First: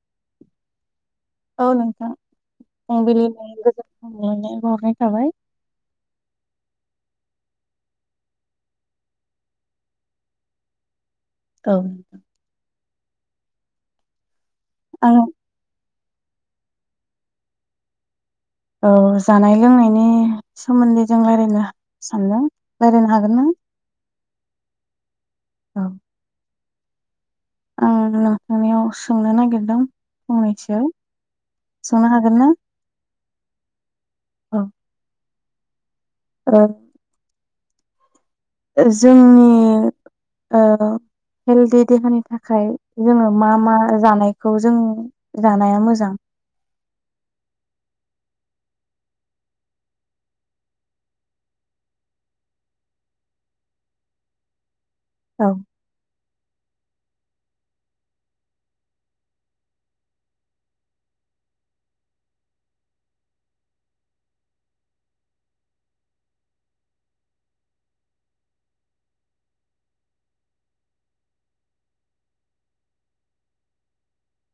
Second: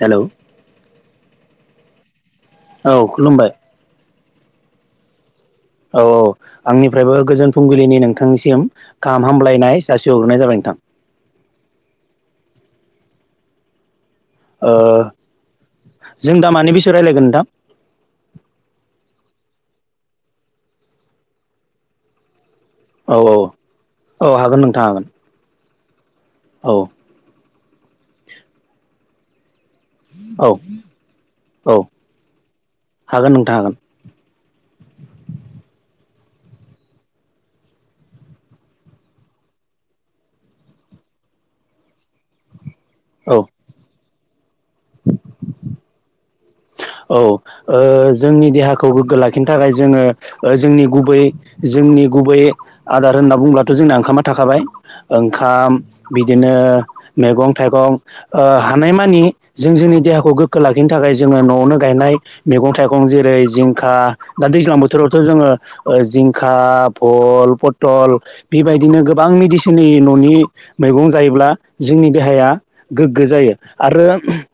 Hello औ नोंथां औ फुंबिलिनि खुलुमबाय। [inaudible] औ औ आंनिफ्रायबो गोजोन फुंबिलिनि नोंथांनिसिम गाहाम हामलायनाय जासि हरग्रोनाय जाबाय। [inaudible] औ आं जों दा मानि बिसि रायज्लायगोन नोंथां? औ जानाय लोंनायनि सोमोन्दै जों रायज्लायनो सानदों। बेरायनो औ हागोन ना? औ औ हागोन नोंथां हागोन। औ औ आं नोंथांनियाव सोंनो नागिरदों। औ फंनैसो औ सोंनो हागोन ना? हागोन हागोन। औ [inaudible] जोंनि ओ हेल्दि देहानि थाखाय जोङो औ मा मा जानायखौ जों जानाया मोजां औ ओ जोंनि देहाखौ गोग्गो लाखिनो थाखाय जोङो ओ जोंनि गुबै जों नि गुबै आदार होनना बुंब्लाथ' जोंना ओंखामा थाखाबाय औ ओंखाम बिदिनो मेगं- थाइगं ओ हानायमानि जों जोंनि देहाखौ गोग्गो लाखिनो थाखाय जोङो न'आवनो गायनाय मेगं -थाइगं जेरै जिंखा दा दैज्लां बोथोरावथ' जोङो ओ जिंखा भल पतल बेबायदिनो गोबां मेडिसिननि न'नि मैगं जायोब्ला जोंनि देहाया गोग्गो जायो आरो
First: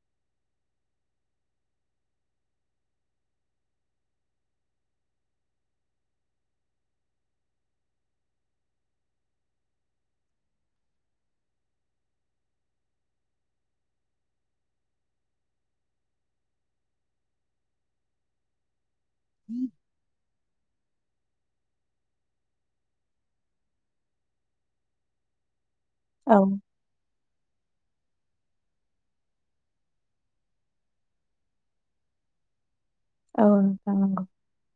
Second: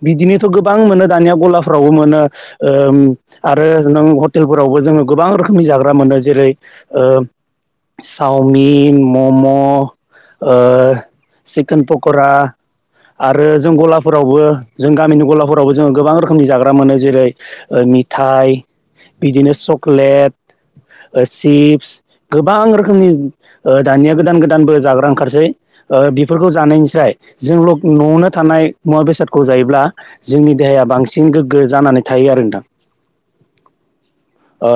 बिदिनोथ' गोबां मोनो दानिया गलाफ्रावबो मो नो ओ आरो नों हटेलफोरावबो जोङो गोबां रोखोमनि जाग्रा मोनो जेरै ओ चावमिन मम' ओ चिकेन पक'रा आरो जों गलाफोरावबो जों गामिनि गलाफोरावबो जोङो गोबां रोखोमनि जाग्रा मोनो जेरै मिथाय बिदिनो चक्लेट ओ सिप्स गोबां रोखोमनि ओ दानिया -गोदान गोदानबो जाग्रा ओंखारसै। ओ। औ बेफोरखौ जानायनिफ्रायाय जों लक न'आवनो थानाय मुवा बेसादखौ जायोब्ला जोंनि देहाया बांसिन गोग्गो जानानै थायो आरो नोंथां। औ जानांगौ। ओ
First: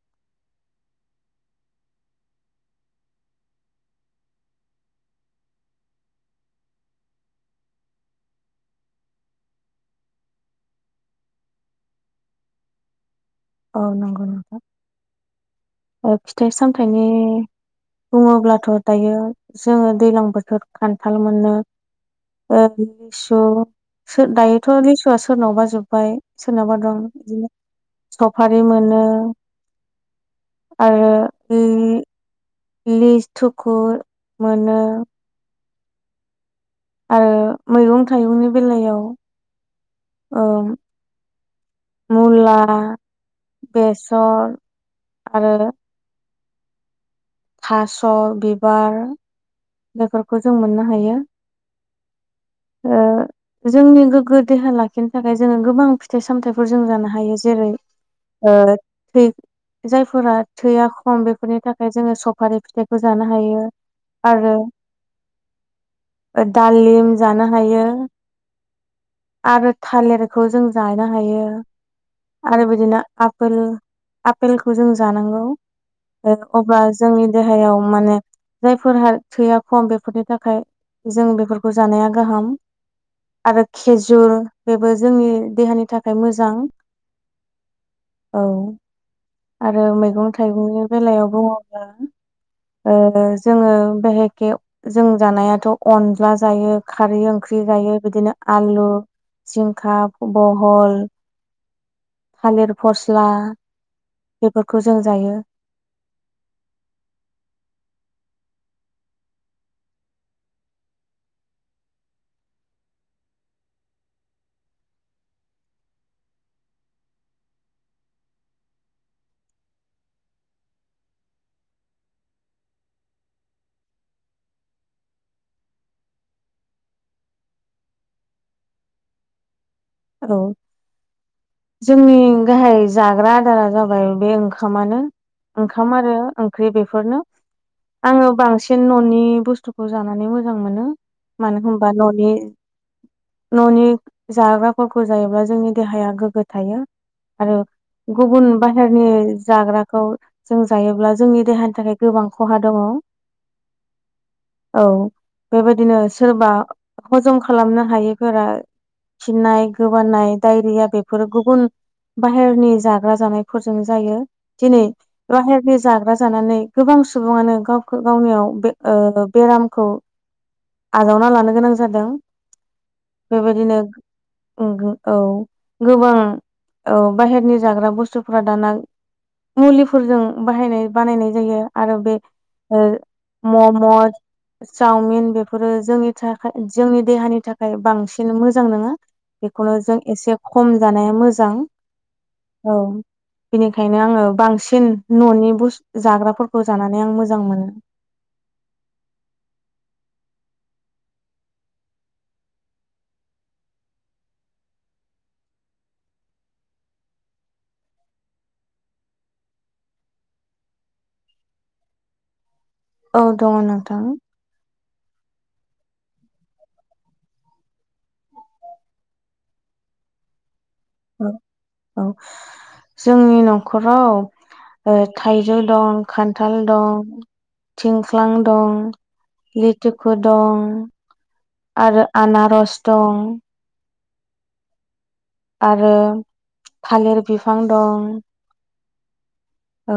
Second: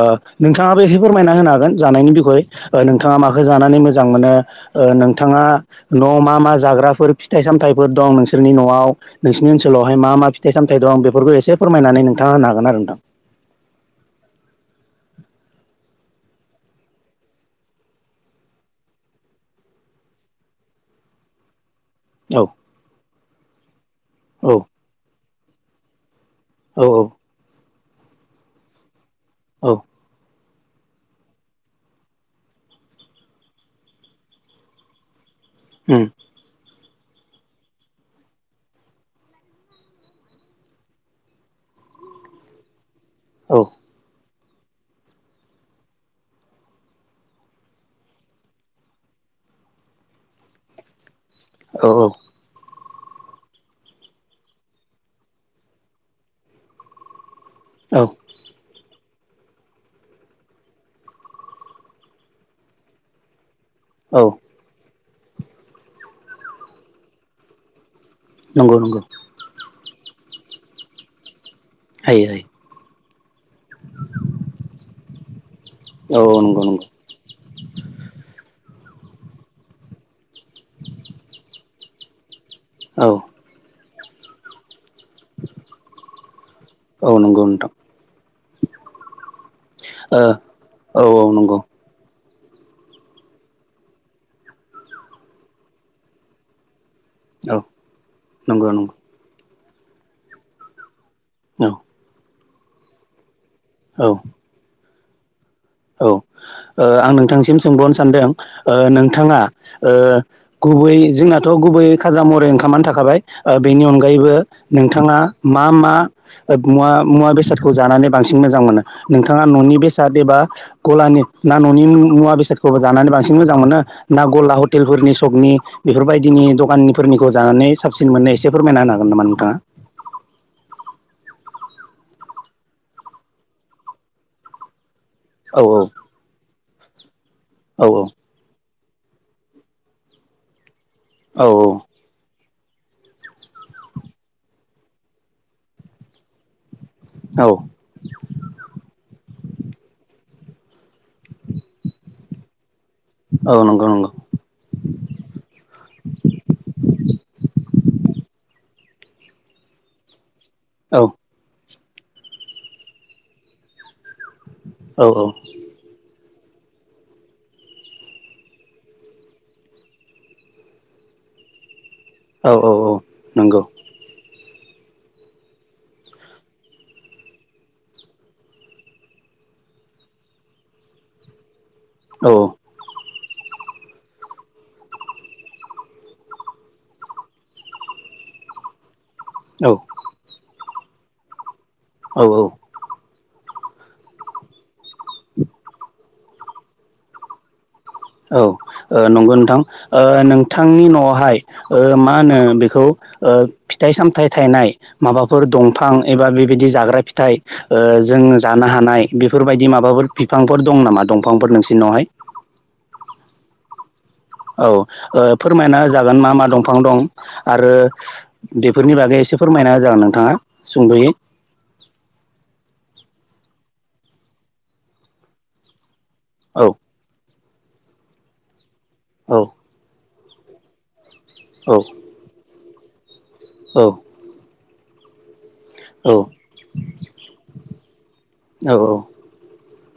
नोंथाङाबो एसे फोरमायना होनो हागोन जानायनि बिखय ओ नोंथाङा माखौ जानानै मोजां मोनो ओ नोंथाङा न'आव मा मा जाग्राफोर फिथाइ सामथायफोर दं नोंसोरनि न'आव नोंसोरनि ओनसोलावहाय मा मा फिथाइ साम सामथाय दं बेफोरखौ एसे फोरमायनानै नोंथाङा होनो हागोन आरो नोंथां। औ नंगौ -नंगौ ओ फिथाइ -सामथाइनि बुङोब्लाथ' दायो जोङो दैलां बोथोर खान्थाल मोनो ओ लिसु औ दायोथ' लिसुआ सोरनावबा जोब्बाय। सोरनावबा औ दं इदिनो सफारि मोनो औ आरो इ लिथुखो मोनो। उम आरो मैगं थाइगंनि बेलायाव ओ मुला औ बेसर आरो थास' बिबार बेफोरखौ जों मोननो हायो। औ -औ ओ जोंनि गोग्गो देहा लाखिनो थाखाय जोङो गोबां फिथाइ सामथाइफोर जों जानो हायो। जेरै औ ओ थै जायफोरा थैया खम बेफोरनि थाखाय जोङो सफारि फिथाइखौ जानो हायो। औ आरो दालिम जानो हायो। नंगौ नंगौ। आरो थालिरखौ जों जानो हायो हायो हायो आरो बिदिनो आपोल आपेलखौ जों जानांगौ। औ ओ नंगौ अब्ला नंगौ जोंनि देहायाव माने जायफोरहा थैया खम बेफोरनि थाखाय जों बेफोरखौ जानाया गाहाम। औ आरो खेजुर बेबो जोंनि देहानि थाखाय मोजां। औ नंगौ नोंथां औ आरो मैगं थाइगंनि ओ औ औ बेलायाव नंगौ बुङोबा ओ जोङो बेहेखे जों जानायाथ' अनला जायो। खारै औ ओंख्रि जायो बिदिनो नंगौ आलु जिंखा बहल औ थालिर फस्ला औ बेफोरखौ जों जायो। औ ओ नोंथांसिम सोंबावनो सानदों ओ नोंथाङा ओ गथ गुबै जोंनाथ' गुबै खाजा मरै ओंखामानो थाखाबाय ओ बेनि अनगायैबो नोंथाङा मा? मा मुवा मुवा बेसादखौ जानानै बांसिन मोजां मोनो नोंथाङा न'नि बेसाद एबा गलानि ना न'नि मुवा बेसादखौबो जानानै बांसिन मोजां मोनो ना गला हटेलफोरनि सकनि बेफोरबायदिनि दखाननिखौ जानानै साबसिन मोननाय एसे फोरमायना होनो हागोन नामा नोंथाङा? औ जोंनि गाहाय जाग्रा आदारा जाबाय बे ओंखामानो। औ ओंखाम आरो ओंख्रि बेफोरनो औ आङो बांसिन सिन न'नि बुस्थुखौ जानानै मोजां मोनो औ मानो होमबा न'नि न'नि जाग्राफोरखौ जायोब्ला जोंनि देहाया गोग्गो थायो। औ आरो गुबुन बाहेरनि जाग्राखौ जों जायोब्ला जोंनि देहानि थाखाय गोबां खहा दङ औ नंगौ नंगौ औ बेबायदिनो सोरबा हजम खालामनो हायिफोरा फिन्नाय गोबानाय डायरिया औ बेफोर गुबुन बाहेरनि जाग्रा जानायफोरजों जायो दिनै औ बाहेरनि जाग्रा जानानै गोबां सुबुङानो गावखौ गावनियाव बेरामखौ आजावना लानो गोनां जादों औ औ औ नंगौ बेबायदिनो औ गोबां औ बाहेरनि जाग्रा बुस्थुफोरा दाना मुलिफोरजों बाहायनाय बानायनाय जायो आरो बे औ मम'ज चावमिन बेफोरो जोंनि थाखाय जोंनि देहानि थाखाय बांसिन मोजां नङा। औ बेखौनो जों एसे खम जानाया मोजां औ औ बिनिखायनो आङो बांसिन न'नि ब जाग्राफोरखौ जानानै आं मोजां मोनो। औ नंगौ नोंथां नोंथांनि न'आवहाय मा होनो बेखौ फिथाइ सामथाइ थायनाय माबाफोर दंफां एबा बेबायदि जाग्रा फिथाइ जों जानो हानाय बेफोरबायदि माबाफोर बिफांफोर दं नामा दंफांफोर नोंसोरनावहाय औ दङ नोंथां। औ फोरमायना जागोन मा मा दंफां दं आरो बेफोरनि बागै एसे फोरमायना नाय जागोन नोंथाङा सुंद'यै औ औ जोंनि न'खराव थाइजौ दं खान्थाल औ दं। थिंख्लां दं औ औ लिथिखु दं। औ आरो आनारस दं औ। आरो औ थालिर बिफां दं औ औ।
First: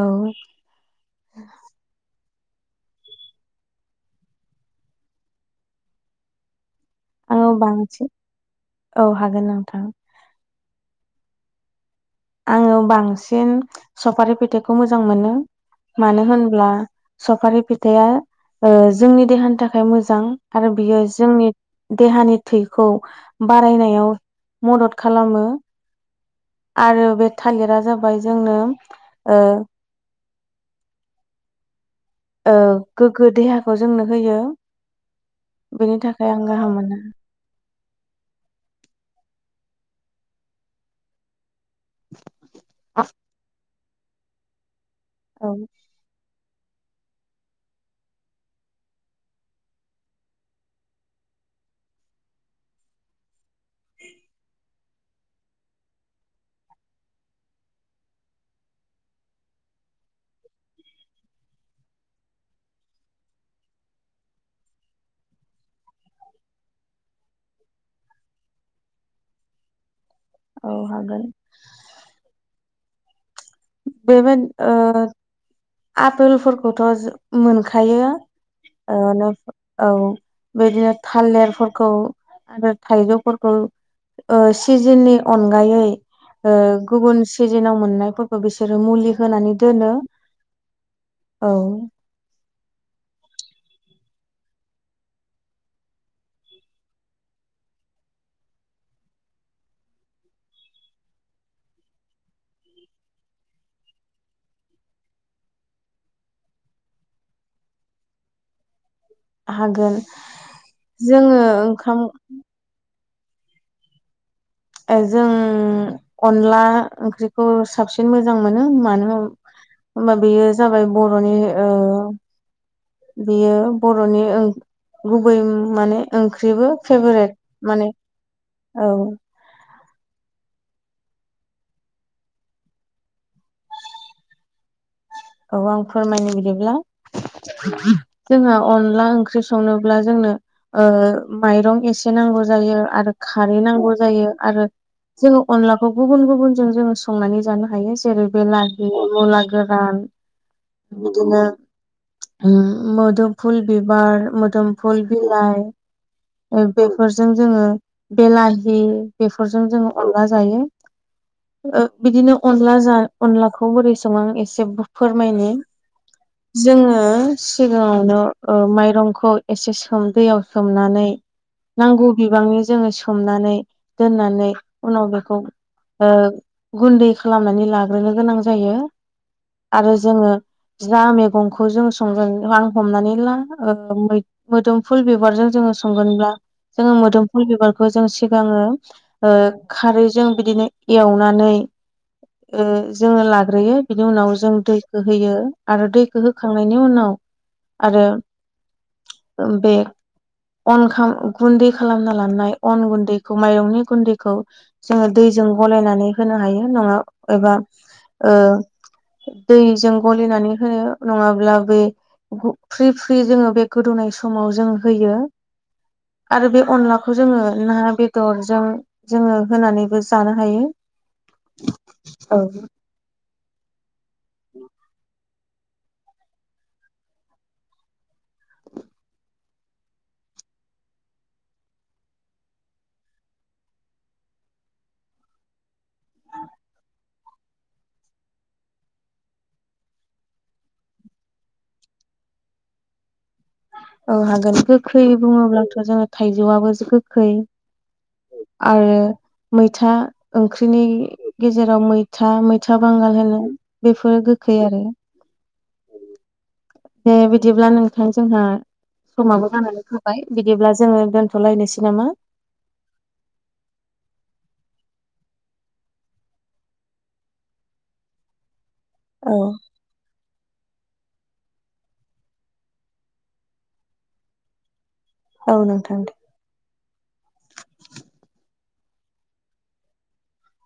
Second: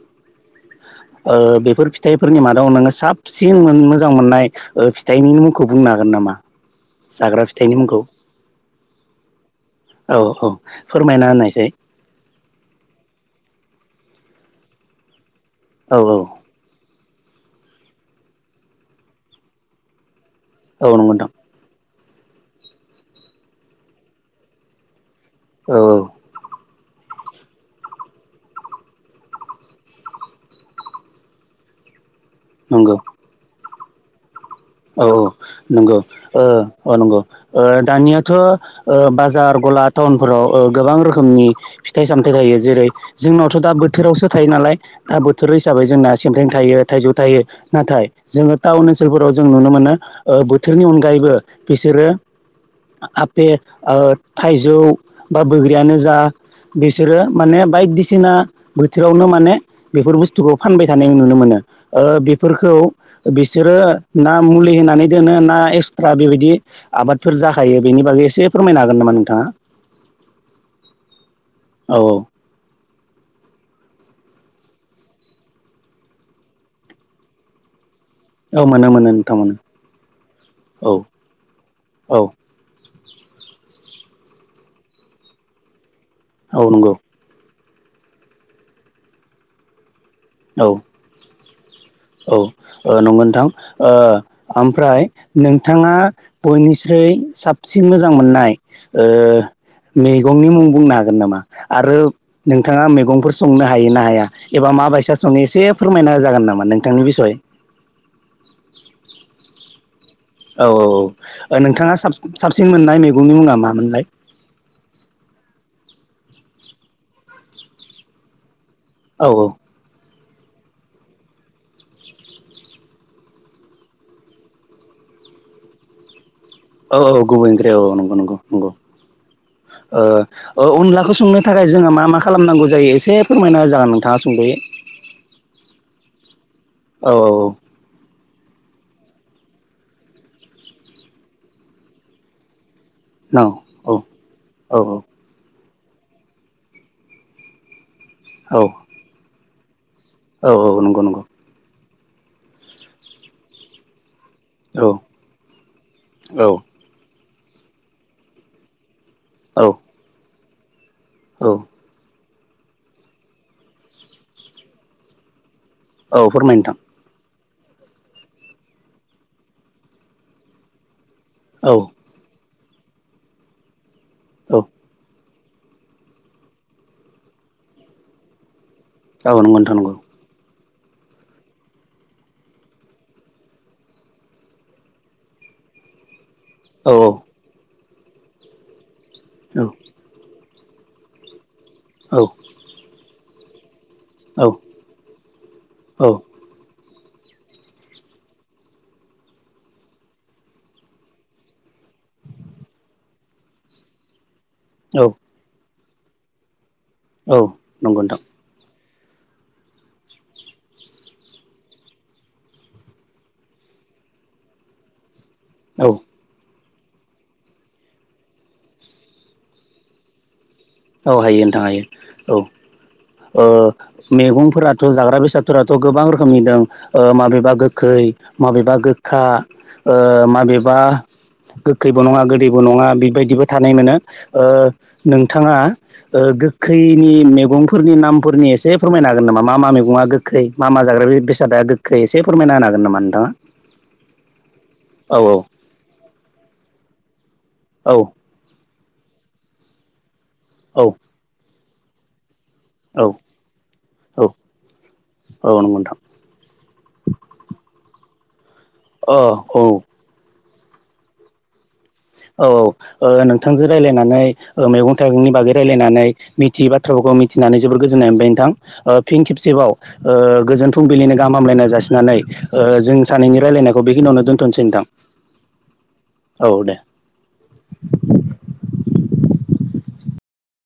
ओ बेफोर फिथाइफोरनि मादाव नोङो साबसिन मोजां मोननाय फिथाइनि मुंखौ बुंनानै हागोन नामा जाग्रा आङो फिथाइनि मुंखौ बांसिन औ हागोन नोंथां औ औ फोरमायना होननायसाय। आङो बांसिन सफारि फेथाइखौ मोजां मोनो औ औ मानो होनब्ला। सफारि फिथाइा जोंनि देहानि थाखाय मोजां आरो औ बियो नंगौ नोंथां जोंनि। देहानि थैखौ बारायनायाव मदद खालामो। औ आरो बे थालिरा जाबाय जोंनो। ओ नंगौ गोग्गो देहाखौ जोंनो होयो। औ औ बेनि नंगौ थाखाय आं गाहाम औ मोनो नंगौ दानियाथ' ओ बाजार। गला टाउनफोराव गोबां रोखोमनि फिथाइ सामथायाइ थायो जेरै औ जोंनावथ' दा। बोथोरावसो थायो नालाय दा बोथोर हिसाबै जोंना। थेंथें थायो थाइजौ थायो नाथाय जोङो टाउन ओनसोलफोराव। जों नुनो मोनो बोथोरनि अनगायैबो बिसोरो। आपेल थाइजौ बा बग्रिायानो जा। बिसोरो माने बायदिसिना बोथोरावनो माने बेफोर बुस्थुखौ फानबाय थानाय नुनो मोनो। बेफोरखौ बिसोरो। ना मुलि होनानै दोनो ना एक्सट्रा बेबायदि आबादफोर जाखायो बेनि बागै एसे फोरमायनो हागोन नामा। बा नोंथां। औ होगोन। औ बेबादि आपेलफोरखौथ' मोनखायो। मोनो औ मोनो नोंथां नोंगौ मोनो औ बिदिनो औ थालेरफोरखौ औ आरो। थाइजौफोरखौ सिजेननि अनगायै औ नंगौ गुबुन सि। जेनाव मोननायफोरखौ बिसोरो मुलि होनानै दोनो। औ। औ। औ नंगौ नोंथां ओ ओमफ्राय नोंथाङा बयनिख्रुइ। साबसिन मोजां मोननाय ओ। मैगंनि मुं बुंनो हागोन नामा आरो नोंथाङा मैगंफोर संनो हायो ना हाया एबा। माबायसा संनाय एसे फोरमायना जागोन नामा नोंथांनि बिसय। हागोन। औ औ जोङो औ नोंथाङा ओंखाम साबसिन मोननाय मैगंनि मुङा मामोनलाय। ए जों अनला ओंख्रिखौ साबसिन मोजां मोनो। मानो औ औ होमबा बेयो जाबाय बर'नि। बियो बर'नि गुबै माने ओंख्रि। ओंख्रिबो औ औ फेभारेट गुबै ओंख्रि औ माने औ नंगौ नंगौ नंगौ औ। अनलाखौ संनो थाखाय जोंहा मा मा खालामनांगौ जायो एसे फोरमायना होजागोन नोंथाङा सुंदोबै। औ आं फोरमायनो बिदिब्ला। औ जोंहा अनला ओंख्रि संनोब्ला जोंनो ओ माइरं एसे नांगौ जायो। आरो न खारै औ नांगौ जायो आरो औ जों। अनलाखौ गुबुन गुबुनजों जोङो संनानै जानो हायो जेरै औ बेलाहि मुला गोरान। औ औ नंगौ नंगौ। मुदुफुल बिबार औ मुदुफुल बिलाय। औ बेफोरजों जोङो बेलाहि बेफोरजों औ जोङो अनला जायो। औ ओ‌ बिदिनो। अनला जा अनलाखौ बोरै सङो एसे फोरमायनि औ फोरमाय नोंथां जोङो। सिगाङावनो ओ माइरंखौ एसे सोम दैयाव सोमनानै। औ नांगौ बिबांनि जोङो सोमनानै दोननानै औ उनाव बेखौ ओ गुन्दै खालामनानै लाग्रोनो गोनां जायो। औ नंगौ नोंथां आरो नंगौ। जोङो जा मैगंखौ जोङो संगोन रांं हमनानै ला मोदोमफुल बिबारजों जोङो संगोनब्ला औ जोङो मोदोमफुल बिबारखौ जों सिगाङो ओ औ खारैजों बिदिनो एवनानै ओ जोङो लाग्रोयो। बिनि उनाव औ जों दैखौ होयो आरो दैखौ होखांनायनि उनाव आरो ओ बे अनखा गुन्दै खालामना लानाय अन गुन्दैखौ माइरंनि गुन्दैखौ। औ जोङो दैजों गलायनानै होनो हायो नङा औ एबा नंगौ नोंथां ओ दैजों गलिनानै होनो नङाब्ला बै फ्रि फ्रि जोङो बे गोदौनाय समाव जों होयो। औ। आरो बे अनलाखौ जोङो ना बेदरजों जोङो होनानैबो जानो हायो। औ हायो नोंथां हायो औ ओ मैगंफोराथ' जाग्रा बेसाद फोराथ' गोबां रोखोमनि दं ओ माबेबा गोखै माबेबा गोखा ओ माब बेबा गोखैबो नङा गोदैबो नङा बेबायदिबो थानाय मोनो ओ नोंथाङा ओ गोखैनि मेगंफोरनि नामफोरनि एसे फोरमायनो हागोन नामा मा मा मेगङा गोखै मा मा जाग्रा बेसादा गोखै एसे फोरमायना होनो हागोन नामा नोंथाङा? औ हागोन गोखै औ बुङोब्लाथ' जोङो थाइजौआबोसो गोखै औ आरो मैथा ओंख्रिनि औ गेजेराव मैथा मै था बांगाल होनो औ बेफोरो गोखै आरो औ नोंगौ नोंथां दे बिदिब्ला नोंथां जोंहा अ समाबो औ जानानै थाबाय बिदिब्ला जोङो दोनथ'लायनोसै नामा? औ ओ नोंथांजों लारायनाननै ओ मेगं गंनि बागै रायजलायनानै मिथियै बाथ्राफोरखौ मिथिनानै जोबोर गोजोन्नाय मोनबाय नोंथां। ओ फिन औ खेबसेबाव ओ गोजोन फुंबिलिनिनो गाहाम हामलायनाय जासिनानै ओ जों सानैनि रायलायनायखौ बेखिनियावनो दोनथ'नोसै दां औ नोंथां दे